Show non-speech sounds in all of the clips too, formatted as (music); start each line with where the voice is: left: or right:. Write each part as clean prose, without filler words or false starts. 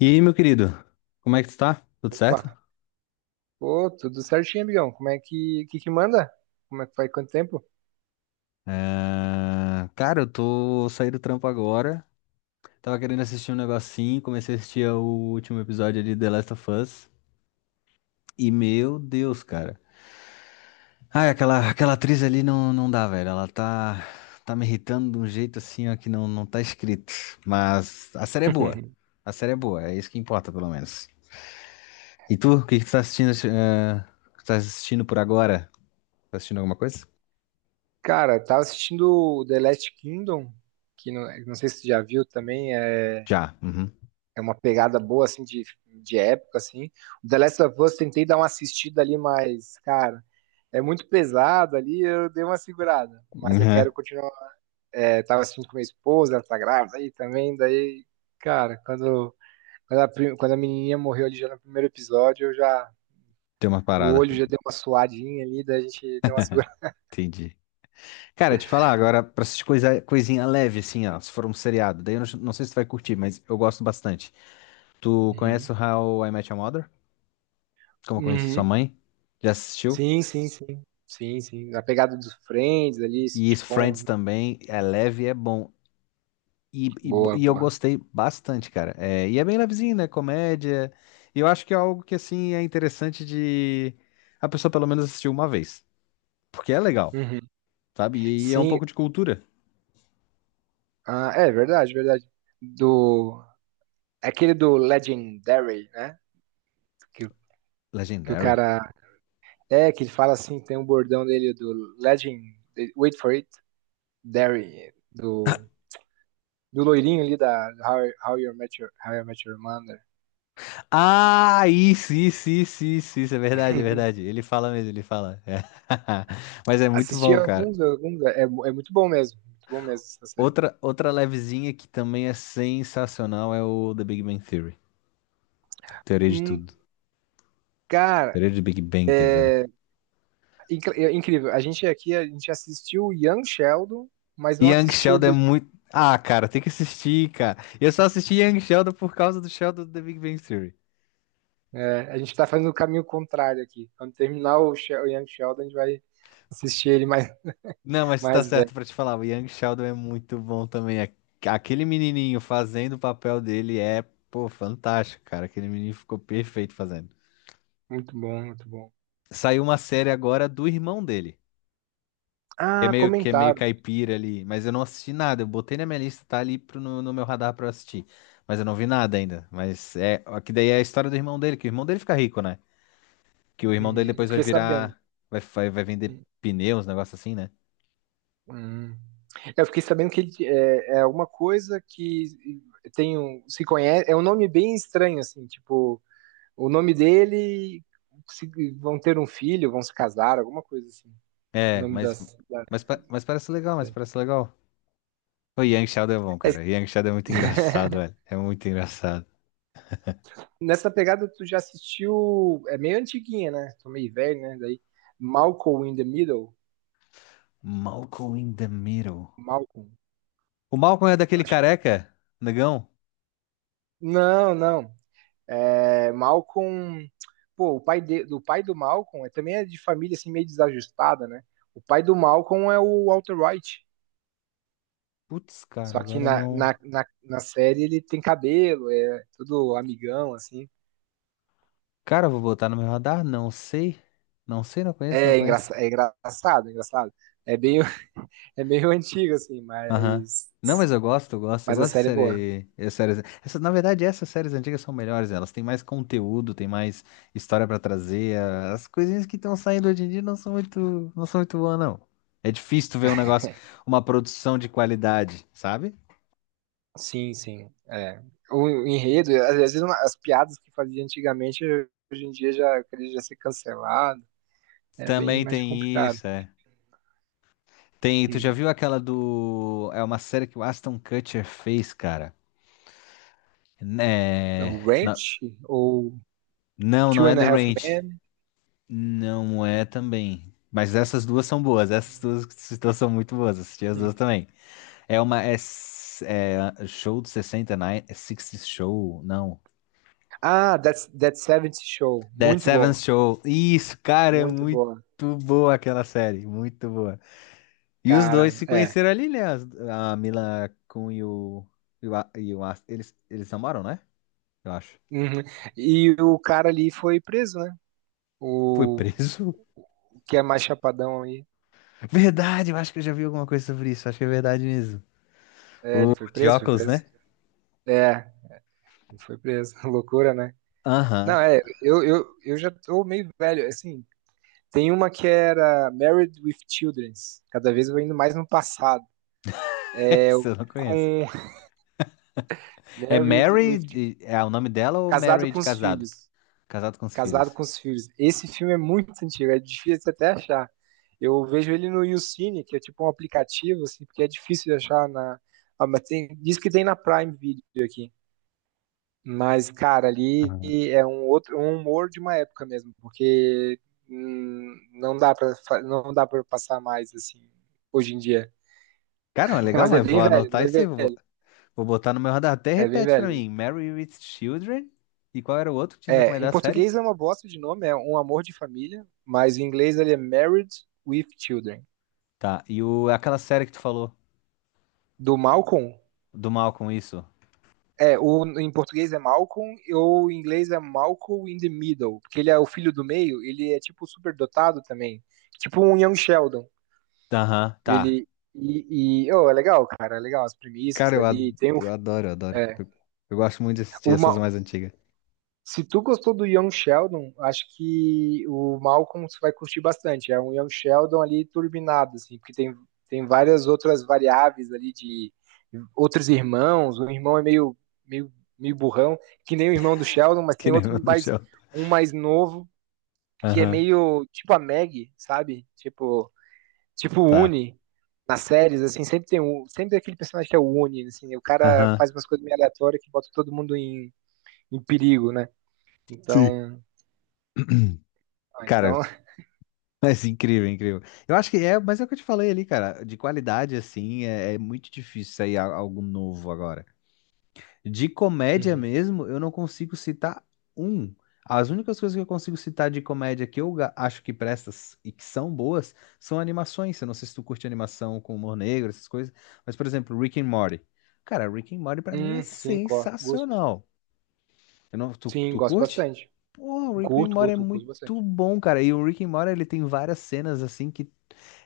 left: E aí, meu querido, como é que tu tá? Tudo
right: Opa,
left: certo?
right: pô, tudo certinho, amigão. Como é que manda? Como é que faz quanto tempo?
left: Ah, cara, eu tô saindo do trampo agora. Tava querendo assistir um negocinho, comecei a assistir o último episódio ali de The Last of Us. E meu Deus, cara. Ai, aquela atriz ali não dá, velho. Ela tá me irritando de um jeito assim, ó, que não tá escrito. Mas a série é boa.
right: (laughs)
left: A série é boa, é isso que importa, pelo menos. E tu, o que que tu tá assistindo, eh, que tu tá assistindo por agora? Tá assistindo alguma coisa?
right: Cara, eu tava assistindo o The Last Kingdom, que não sei se tu já viu também, é,
left: Já. Uhum.
right: é uma pegada boa, assim, de época, assim. O The Last of Us, tentei dar uma assistida ali, mas, cara, é muito pesado ali, eu dei uma segurada. Mas eu
left: Uhum.
right: quero continuar. É, tava assistindo com minha esposa, ela tá grávida aí também, daí, cara, quando a menininha morreu ali já no primeiro episódio, eu já
left: Tem uma
right: o
left: parada.
right: olho já deu uma suadinha ali, daí a gente deu uma (laughs) segurada.
left: Entendi. Cara, te falar agora, pra essas coisinha leve, assim, ó, se for um seriado, daí eu não sei se tu vai curtir, mas eu gosto bastante. Tu
right: Uhum.
left: conhece o How I Met Your Mother? Como eu conheci sua
right: Uhum.
left: mãe? Já assistiu?
right: Sim, sim, sim. Sim, sim. A pegada dos Friends ali,
left: E isso,
right: sitcom,
left: Friends
right: né?
left: também, é leve e é bom. E, e, bo-
right: Boa,
left: e eu
right: boa.
left: gostei bastante, cara. É, e é bem levezinho, né? Comédia. E eu acho que é algo que, assim, é interessante de a pessoa pelo menos assistir uma vez. Porque é legal,
right: Uhum.
left: sabe? E é um
right: Sim,
left: pouco de cultura.
right: ah, é verdade, verdade. Do. É aquele do Legendary, né? Que, o- que o
left: Legendary.
right: cara. É, que ele fala assim, tem um bordão dele do Legend. Wait for it, Dairy. Do loirinho ali da How You Met Your Mother.
left: Ah, isso, é verdade, é verdade. Ele fala mesmo, ele fala. É. (laughs) Mas é muito
right: Assisti
left: bom, cara.
right: alguns, alguns é, é muito bom mesmo essa série.
left: Outra levezinha que também é sensacional é o The Big Bang Theory. Teoria de
right: Hum,
left: tudo.
right: cara,
left: Teoria de Big Bang, quer dizer, né?
right: é, é incrível. A gente aqui, a gente assistiu Young Sheldon, mas não
left: Young
right: assistiu
left: Sheldon é
right: de,
left: muito. Ah, cara, tem que assistir, cara. Eu só assisti Young Sheldon por causa do Sheldon do The Big Bang Theory.
right: é, a gente tá fazendo o caminho contrário aqui. Quando terminar o, o Young Sheldon, a gente vai assistir ele mais,
left: Não, mas tá
right: mais velho.
left: certo pra te falar, o Young Sheldon é muito bom também. Aquele menininho fazendo o papel dele é, pô, fantástico, cara. Aquele menino ficou perfeito fazendo.
right: Muito bom, muito bom.
left: Saiu uma série agora do irmão dele, que é
right: Ah,
left: meio que é meio
right: comentaram.
left: caipira ali, mas eu não assisti nada. Eu botei na minha lista, tá ali no meu radar pra eu assistir, mas eu não vi nada ainda. Mas é, ó, que daí é a história do irmão dele, que o irmão dele fica rico, né? Que o irmão
right: Uhum,
left: dele
right: eu
left: depois vai
right: fiquei sabendo.
left: virar, vai vender pneus, um negócio assim, né?
right: Hum. Eu fiquei sabendo que ele é alguma coisa que tem um, se conhece, é um nome bem estranho, assim, tipo, o nome dele. se- Vão ter um filho, vão se casar, alguma coisa assim. O
left: É,
right: nome
left: mas,
right: das. Da
left: mas, pa- mas parece legal, mas
right: série.
left: parece legal. O Yang Shadow é bom, cara. Yang Shadow é muito engraçado,
right: (laughs)
left: velho. É muito engraçado.
right: Nessa pegada, tu já assistiu. É meio antiguinha, né? Tô meio velho, né? Daí. Malcolm in the Middle.
left: Malcolm in the Middle.
right: Malcolm.
left: O Malcolm é
right: Eu
left: daquele
right: acho que.
left: careca, negão?
right: Não, não. É, Malcolm. Pô, o pai, do pai do Malcolm é, também é de família assim, meio desajustada, né? O pai do Malcolm é o Walter White.
left: Putz, cara,
right: Só que
left: agora
right: na,
left: não.
right: na, na, na série ele tem cabelo, é todo amigão, assim.
left: Cara, eu vou botar no meu radar? Não sei. Não sei, não conheço, não conheço.
right: É engraçado, é engraçado. É meio, (laughs) é meio antigo, assim,
left: Aham. Não, mas eu gosto, eu gosto. Eu
right: mas a
left: gosto de
right: série é boa.
left: séries. Na verdade, essas séries antigas são melhores. Elas têm mais conteúdo, têm mais história pra trazer. As coisinhas que estão saindo hoje em dia não são muito boas, não. É difícil tu ver um negócio, uma produção de qualidade, sabe?
right: Sim, sim. É. O enredo, às vezes as piadas que fazia antigamente, hoje em dia já queria já ser cancelado. É bem
left: Também
right: mais
left: tem
right: complicado.
left: isso, é. Tem, tu já
right: Hum.
left: viu aquela do. É uma série que o Aston Kutcher fez, cara.
right: O
left: É... na-
right: Ranch ou
left: não,
right: Two
left: é
right: and a
left: The
right: Half
left: Ranch.
right: Men.
left: Não é também. Mas essas duas são boas. Essas duas situações são muito boas. Assisti as
right: Hum.
left: duas também. É uma. É show do 69. É 60 Show? Não.
right: Ah, That's, That 70 Show.
left: That
right: Muito
left: Seventh
right: bom.
left: Show. Isso, cara, é
right: Muito
left: muito
right: boa.
left: boa aquela série. Muito boa. E os dois
right: Cara,
left: se
right: é.
left: conheceram ali, né? A Mila Kun e o. Eles namoram, né? Eu acho.
right: Uhum. E o cara ali foi preso, né?
left: Foi
right: O
left: preso?
right: que é mais chapadão aí.
left: (laughs) Verdade, eu acho que eu já vi alguma coisa sobre isso. Acho que é verdade mesmo.
right: É,
left: O
right: ele foi
left: de
right: preso, foi
left: óculos,
right: preso.
left: né?
right: É, ele foi preso. (laughs) Loucura, né?
left: Aham.
right: Não, é, eu já tô meio velho, assim, tem uma que era Married with Children. Cada vez eu vou indo mais no passado.
left: (laughs)
right: É
left: Essa
right: eu
left: eu não conheço.
right: com (laughs)
left: É
right: Married
left: Mary,
right: with
left: de- é o nome dela ou
right: Casado
left: Mary
right: com
left: de
right: os
left: casado?
right: Filhos.
left: Casado com os
right: Casado
left: filhos.
right: com os Filhos. Esse filme é muito antigo, é difícil até achar. Eu vejo ele no YouCine, que é tipo um aplicativo, assim, porque é difícil de achar na. Ah, mas tem, diz que tem na Prime Video aqui. Mas, cara, ali
left: Aham.
right: é um outro, um humor de uma época mesmo, porque não dá para passar mais assim hoje em dia.
left: Cara, é
right: (laughs)
left: legal,
right: Mas é
left: mas vou
right: bem velho,
left: anotar
right: é
left: isso aí,
right: bem
left: vou,
right: velho,
left: vou botar no meu radar. Até
right: é bem
left: repete pra
right: velho.
left: mim, Mary with Children? E qual era o outro que tinha
right: É, em
left: recomendado a série?
right: português é uma bosta de nome, é Um Amor de Família, mas em inglês ele é Married with Children.
left: Tá, aquela série que tu falou,
right: Do Malcolm,
left: do mal com isso?
right: é, o, em português é Malcolm, ou em inglês é Malcolm in the Middle, porque ele é o filho do meio, ele é tipo superdotado também, tipo um Young Sheldon.
left: Aham, tá.
right: Ele. E oh, é legal, cara, é legal as
left: Cara,
right: premissas
left: eu,
right: ali.
left: ad-
right: Tem o,
left: eu adoro, eu adoro.
right: é,
left: Eu gosto muito de assistir essas
right: uma,
left: mais antigas,
right: se tu gostou do Young Sheldon, acho que o Malcolm você vai curtir bastante. É um Young Sheldon ali turbinado, assim, porque tem, tem várias outras variáveis ali de outros irmãos. O irmão é meio, meio, meio burrão, que nem o irmão do Sheldon,
left: (laughs)
right: mas
left: que
right: tem
left: nem
right: outro
left: o do
right: mais
left: Sheldon.
right: um mais novo que é
left: Aham,
right: meio tipo a Maggie, sabe? Tipo, tipo, o
left: tá.
right: Uni, nas séries, assim, sempre tem um, sempre tem aquele personagem que é o Uni, assim, o cara
left: Aham.
right: faz umas coisas meio aleatórias que bota todo mundo em, em perigo, né?
left: Sim.
right: Então, ah,
left: Cara,
right: então,
left: mas incrível, incrível. Eu acho que é, mas é o que eu te falei ali, cara. De qualidade, assim, é muito difícil sair algo novo agora. De
right: (laughs)
left: comédia
right: uhum.
left: mesmo, eu não consigo citar um. As únicas coisas que eu consigo citar de comédia que eu acho que prestas e que são boas são animações. Eu não sei se tu curte animação com humor negro, essas coisas. Mas, por exemplo, Rick and Morty. Cara, Rick and Morty pra mim é
right: Sim, gosto, gosto.
left: sensacional. Eu não, tu,
right: Sim,
left: tu
right: gosto
left: curte?
right: bastante.
left: Pô, o Rick and
right: Curto,
left: Morty é
right: curto, curto
left: muito
right: bastante.
left: bom, cara. E o Rick and Morty, ele tem várias cenas assim que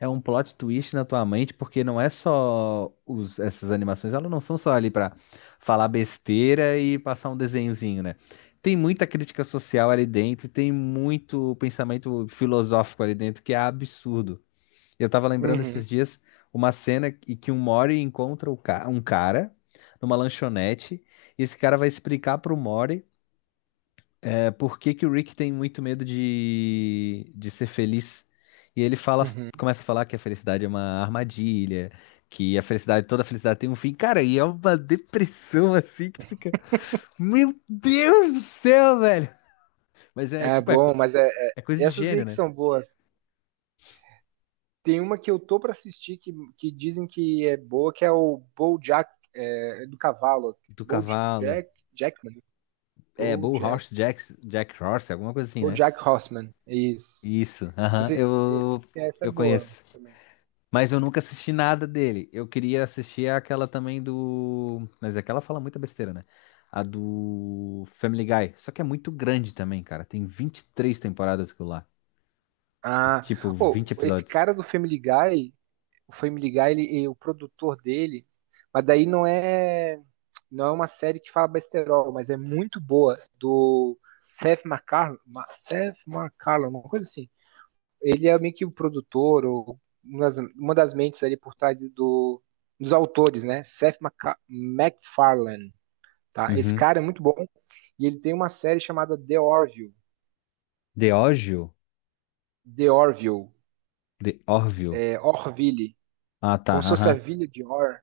left: é um plot twist na tua mente, porque não é só essas animações, elas não são só ali pra falar besteira e passar um desenhozinho, né? Tem muita crítica social ali dentro, e tem muito pensamento filosófico ali dentro, que é absurdo. Eu tava lembrando
right: Uhum,
left: esses dias uma cena em que um Mori encontra um cara numa lanchonete, e esse cara vai explicar pro Mori. É por que que o Rick tem muito medo de ser feliz? E ele fala,
right: uhum.
left: começa a falar que a felicidade é uma armadilha, que a felicidade, toda felicidade tem um fim. Cara, e é uma depressão assim que tu fica, meu Deus do céu, velho! Mas é
right: É
left: tipo, é, co-
right: bom,
left: é coisa de
right: essas aí
left: gênio,
right: que
left: né?
right: são boas. Tem uma que eu tô pra assistir que dizem que é boa, que é o BoJack, é, é do cavalo.
left: Do cavalo.
right: BoJack, Jackman.
left: É, Bull
right: BoJack
left: Horse Jack, Jack Horse, alguma coisa assim, né?
right: BoJack Horseman, isso.
left: Isso,
right: Não
left: aham,
right: sei se
left: eu,
right: essa é
left: eu
right: boa
left: conheço.
right: também.
left: Mas eu nunca assisti nada dele. Eu queria assistir aquela também do. Mas aquela fala muita besteira, né? A do Family Guy. Só que é muito grande também, cara. Tem 23 temporadas aquilo lá. E,
right: Ah,
left: tipo,
right: oh,
left: 20
right: esse
left: episódios.
right: cara do Family Guy, o Family Guy, ele, e o produtor dele, mas daí não é não é uma série que fala besterol, mas é muito boa do Seth MacFarlane, Seth MacFarlane, uma coisa assim. Ele é meio que o produtor ou uma das mentes ali por trás do, dos autores, né? MacFarlane. Tá? Esse
left: Uhum.
right: cara é muito bom e ele tem uma série chamada The Orville,
left: The Orville?
right: The Orville,
left: The Orville.
right: é, Orville,
left: Ah, tá.
right: como se fosse a
left: Aham.
right: Vila de Or.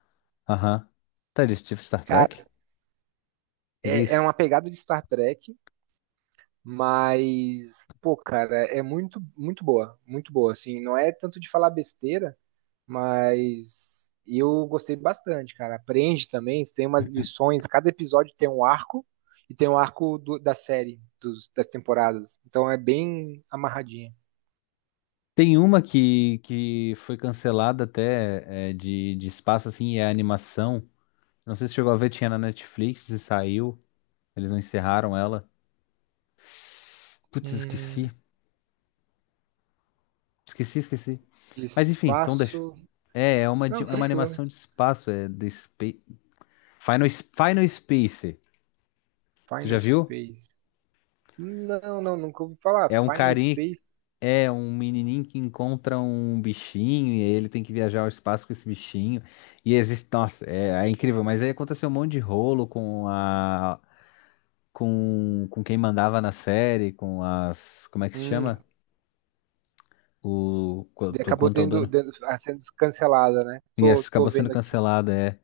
left: Aham. Tá, eles tipo Star Trek? O
right: Cara,
left: que que é
right: é, é
left: isso?
right: uma pegada de Star Trek, mas pô, cara, é muito muito boa, assim, não é tanto de falar besteira, mas eu gostei bastante, cara. Aprende também, tem umas lições, cada episódio tem um arco e tem um arco da série, dos, das temporadas. Então é bem amarradinha.
left: Tem uma que foi cancelada até é, de espaço, assim, e é animação. Não sei se chegou a ver, tinha na Netflix e saiu. Eles não encerraram ela. Putz, esqueci.
right: Hum,
left: Esqueci, esqueci. Mas enfim, então deixa.
right: espaço.
left: É, é uma, de-
right: Não,
left: é uma
right: tranquilo.
left: animação de espaço, é de Final Space. Tu já
right: Final
left: viu?
right: Space. Não, não, nunca ouvi falar.
left: É um
right: Final
left: carinha,
right: Space.
left: é um menininho que encontra um bichinho e ele tem que viajar ao espaço com esse bichinho. E existe, nossa, é incrível, mas aí aconteceu um monte de rolo com a com quem mandava na série, com as, como é que se
right: Hum,
left: chama? O quanto quanto ao dono.
right: ah, sendo cancelada, né?
left: E
right: Tô,
left: essa acabou
right: tô
left: sendo
right: vendo aqui um.
left: cancelada, é.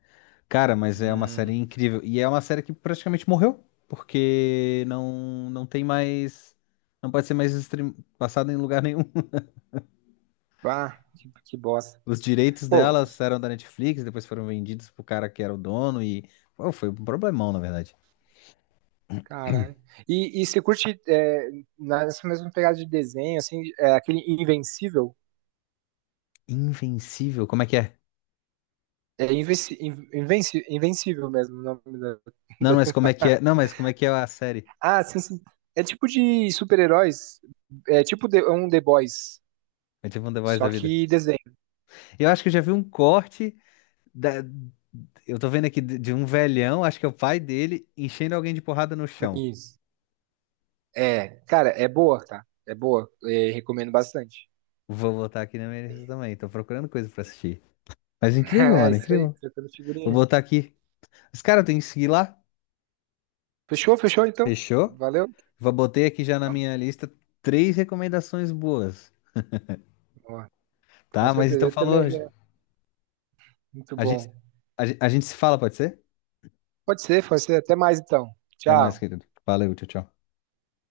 left: Cara, mas é uma série
right: Hum.
left: incrível. E é uma série que praticamente morreu, porque não tem mais. Não pode ser mais passada em lugar nenhum. (laughs)
right: Ah, que bosta.
left: Os direitos
right: Pô,
left: delas eram da Netflix, depois foram vendidos pro cara que era o dono e. Pô, foi um problemão, na verdade.
right: caralho. E você curte é, nessa mesma pegada de desenho, assim, é, aquele Invencível?
left: Invencível, como é que é?
right: É invenci, invenci, Invencível mesmo o nome da, (laughs)
left: Não,
right: da
left: mas como é que é?
right: temporada.
left: Não, mas como é que é a série?
right: Ah, sim, sim. É tipo de super-heróis. É tipo um The Boys,
left: É tipo um The Voice da
right: só
left: vida.
right: que desenho.
left: Eu acho que eu já vi um corte da. Eu tô vendo aqui de um velhão, acho que é o pai dele, enchendo alguém de porrada no chão.
right: Isso. É, cara, é boa, tá? É boa. É, recomendo bastante.
left: Vou botar aqui na minha lista
right: (laughs)
left: também. Tô procurando coisa pra assistir. Mas incrível,
right: É
left: mano,
right: isso aí,
left: incrível.
right: trocando
left: Vou
right: figurinha.
left: botar aqui. Os caras têm que seguir lá.
right: Fechou, fechou então?
left: Fechou?
right: Valeu?
left: Vou botei aqui já na minha lista três recomendações boas.
right: Ó, com
left: Tá? Mas
right: certeza,
left: então
right: eu
left: falou.
right: também já. Muito
left: A gente,
right: bom.
left: a gente se fala, pode ser?
right: Pode ser, pode ser. Até mais então.
left: Até
right: Tchau.
left: mais, querido. Valeu, tchau, tchau.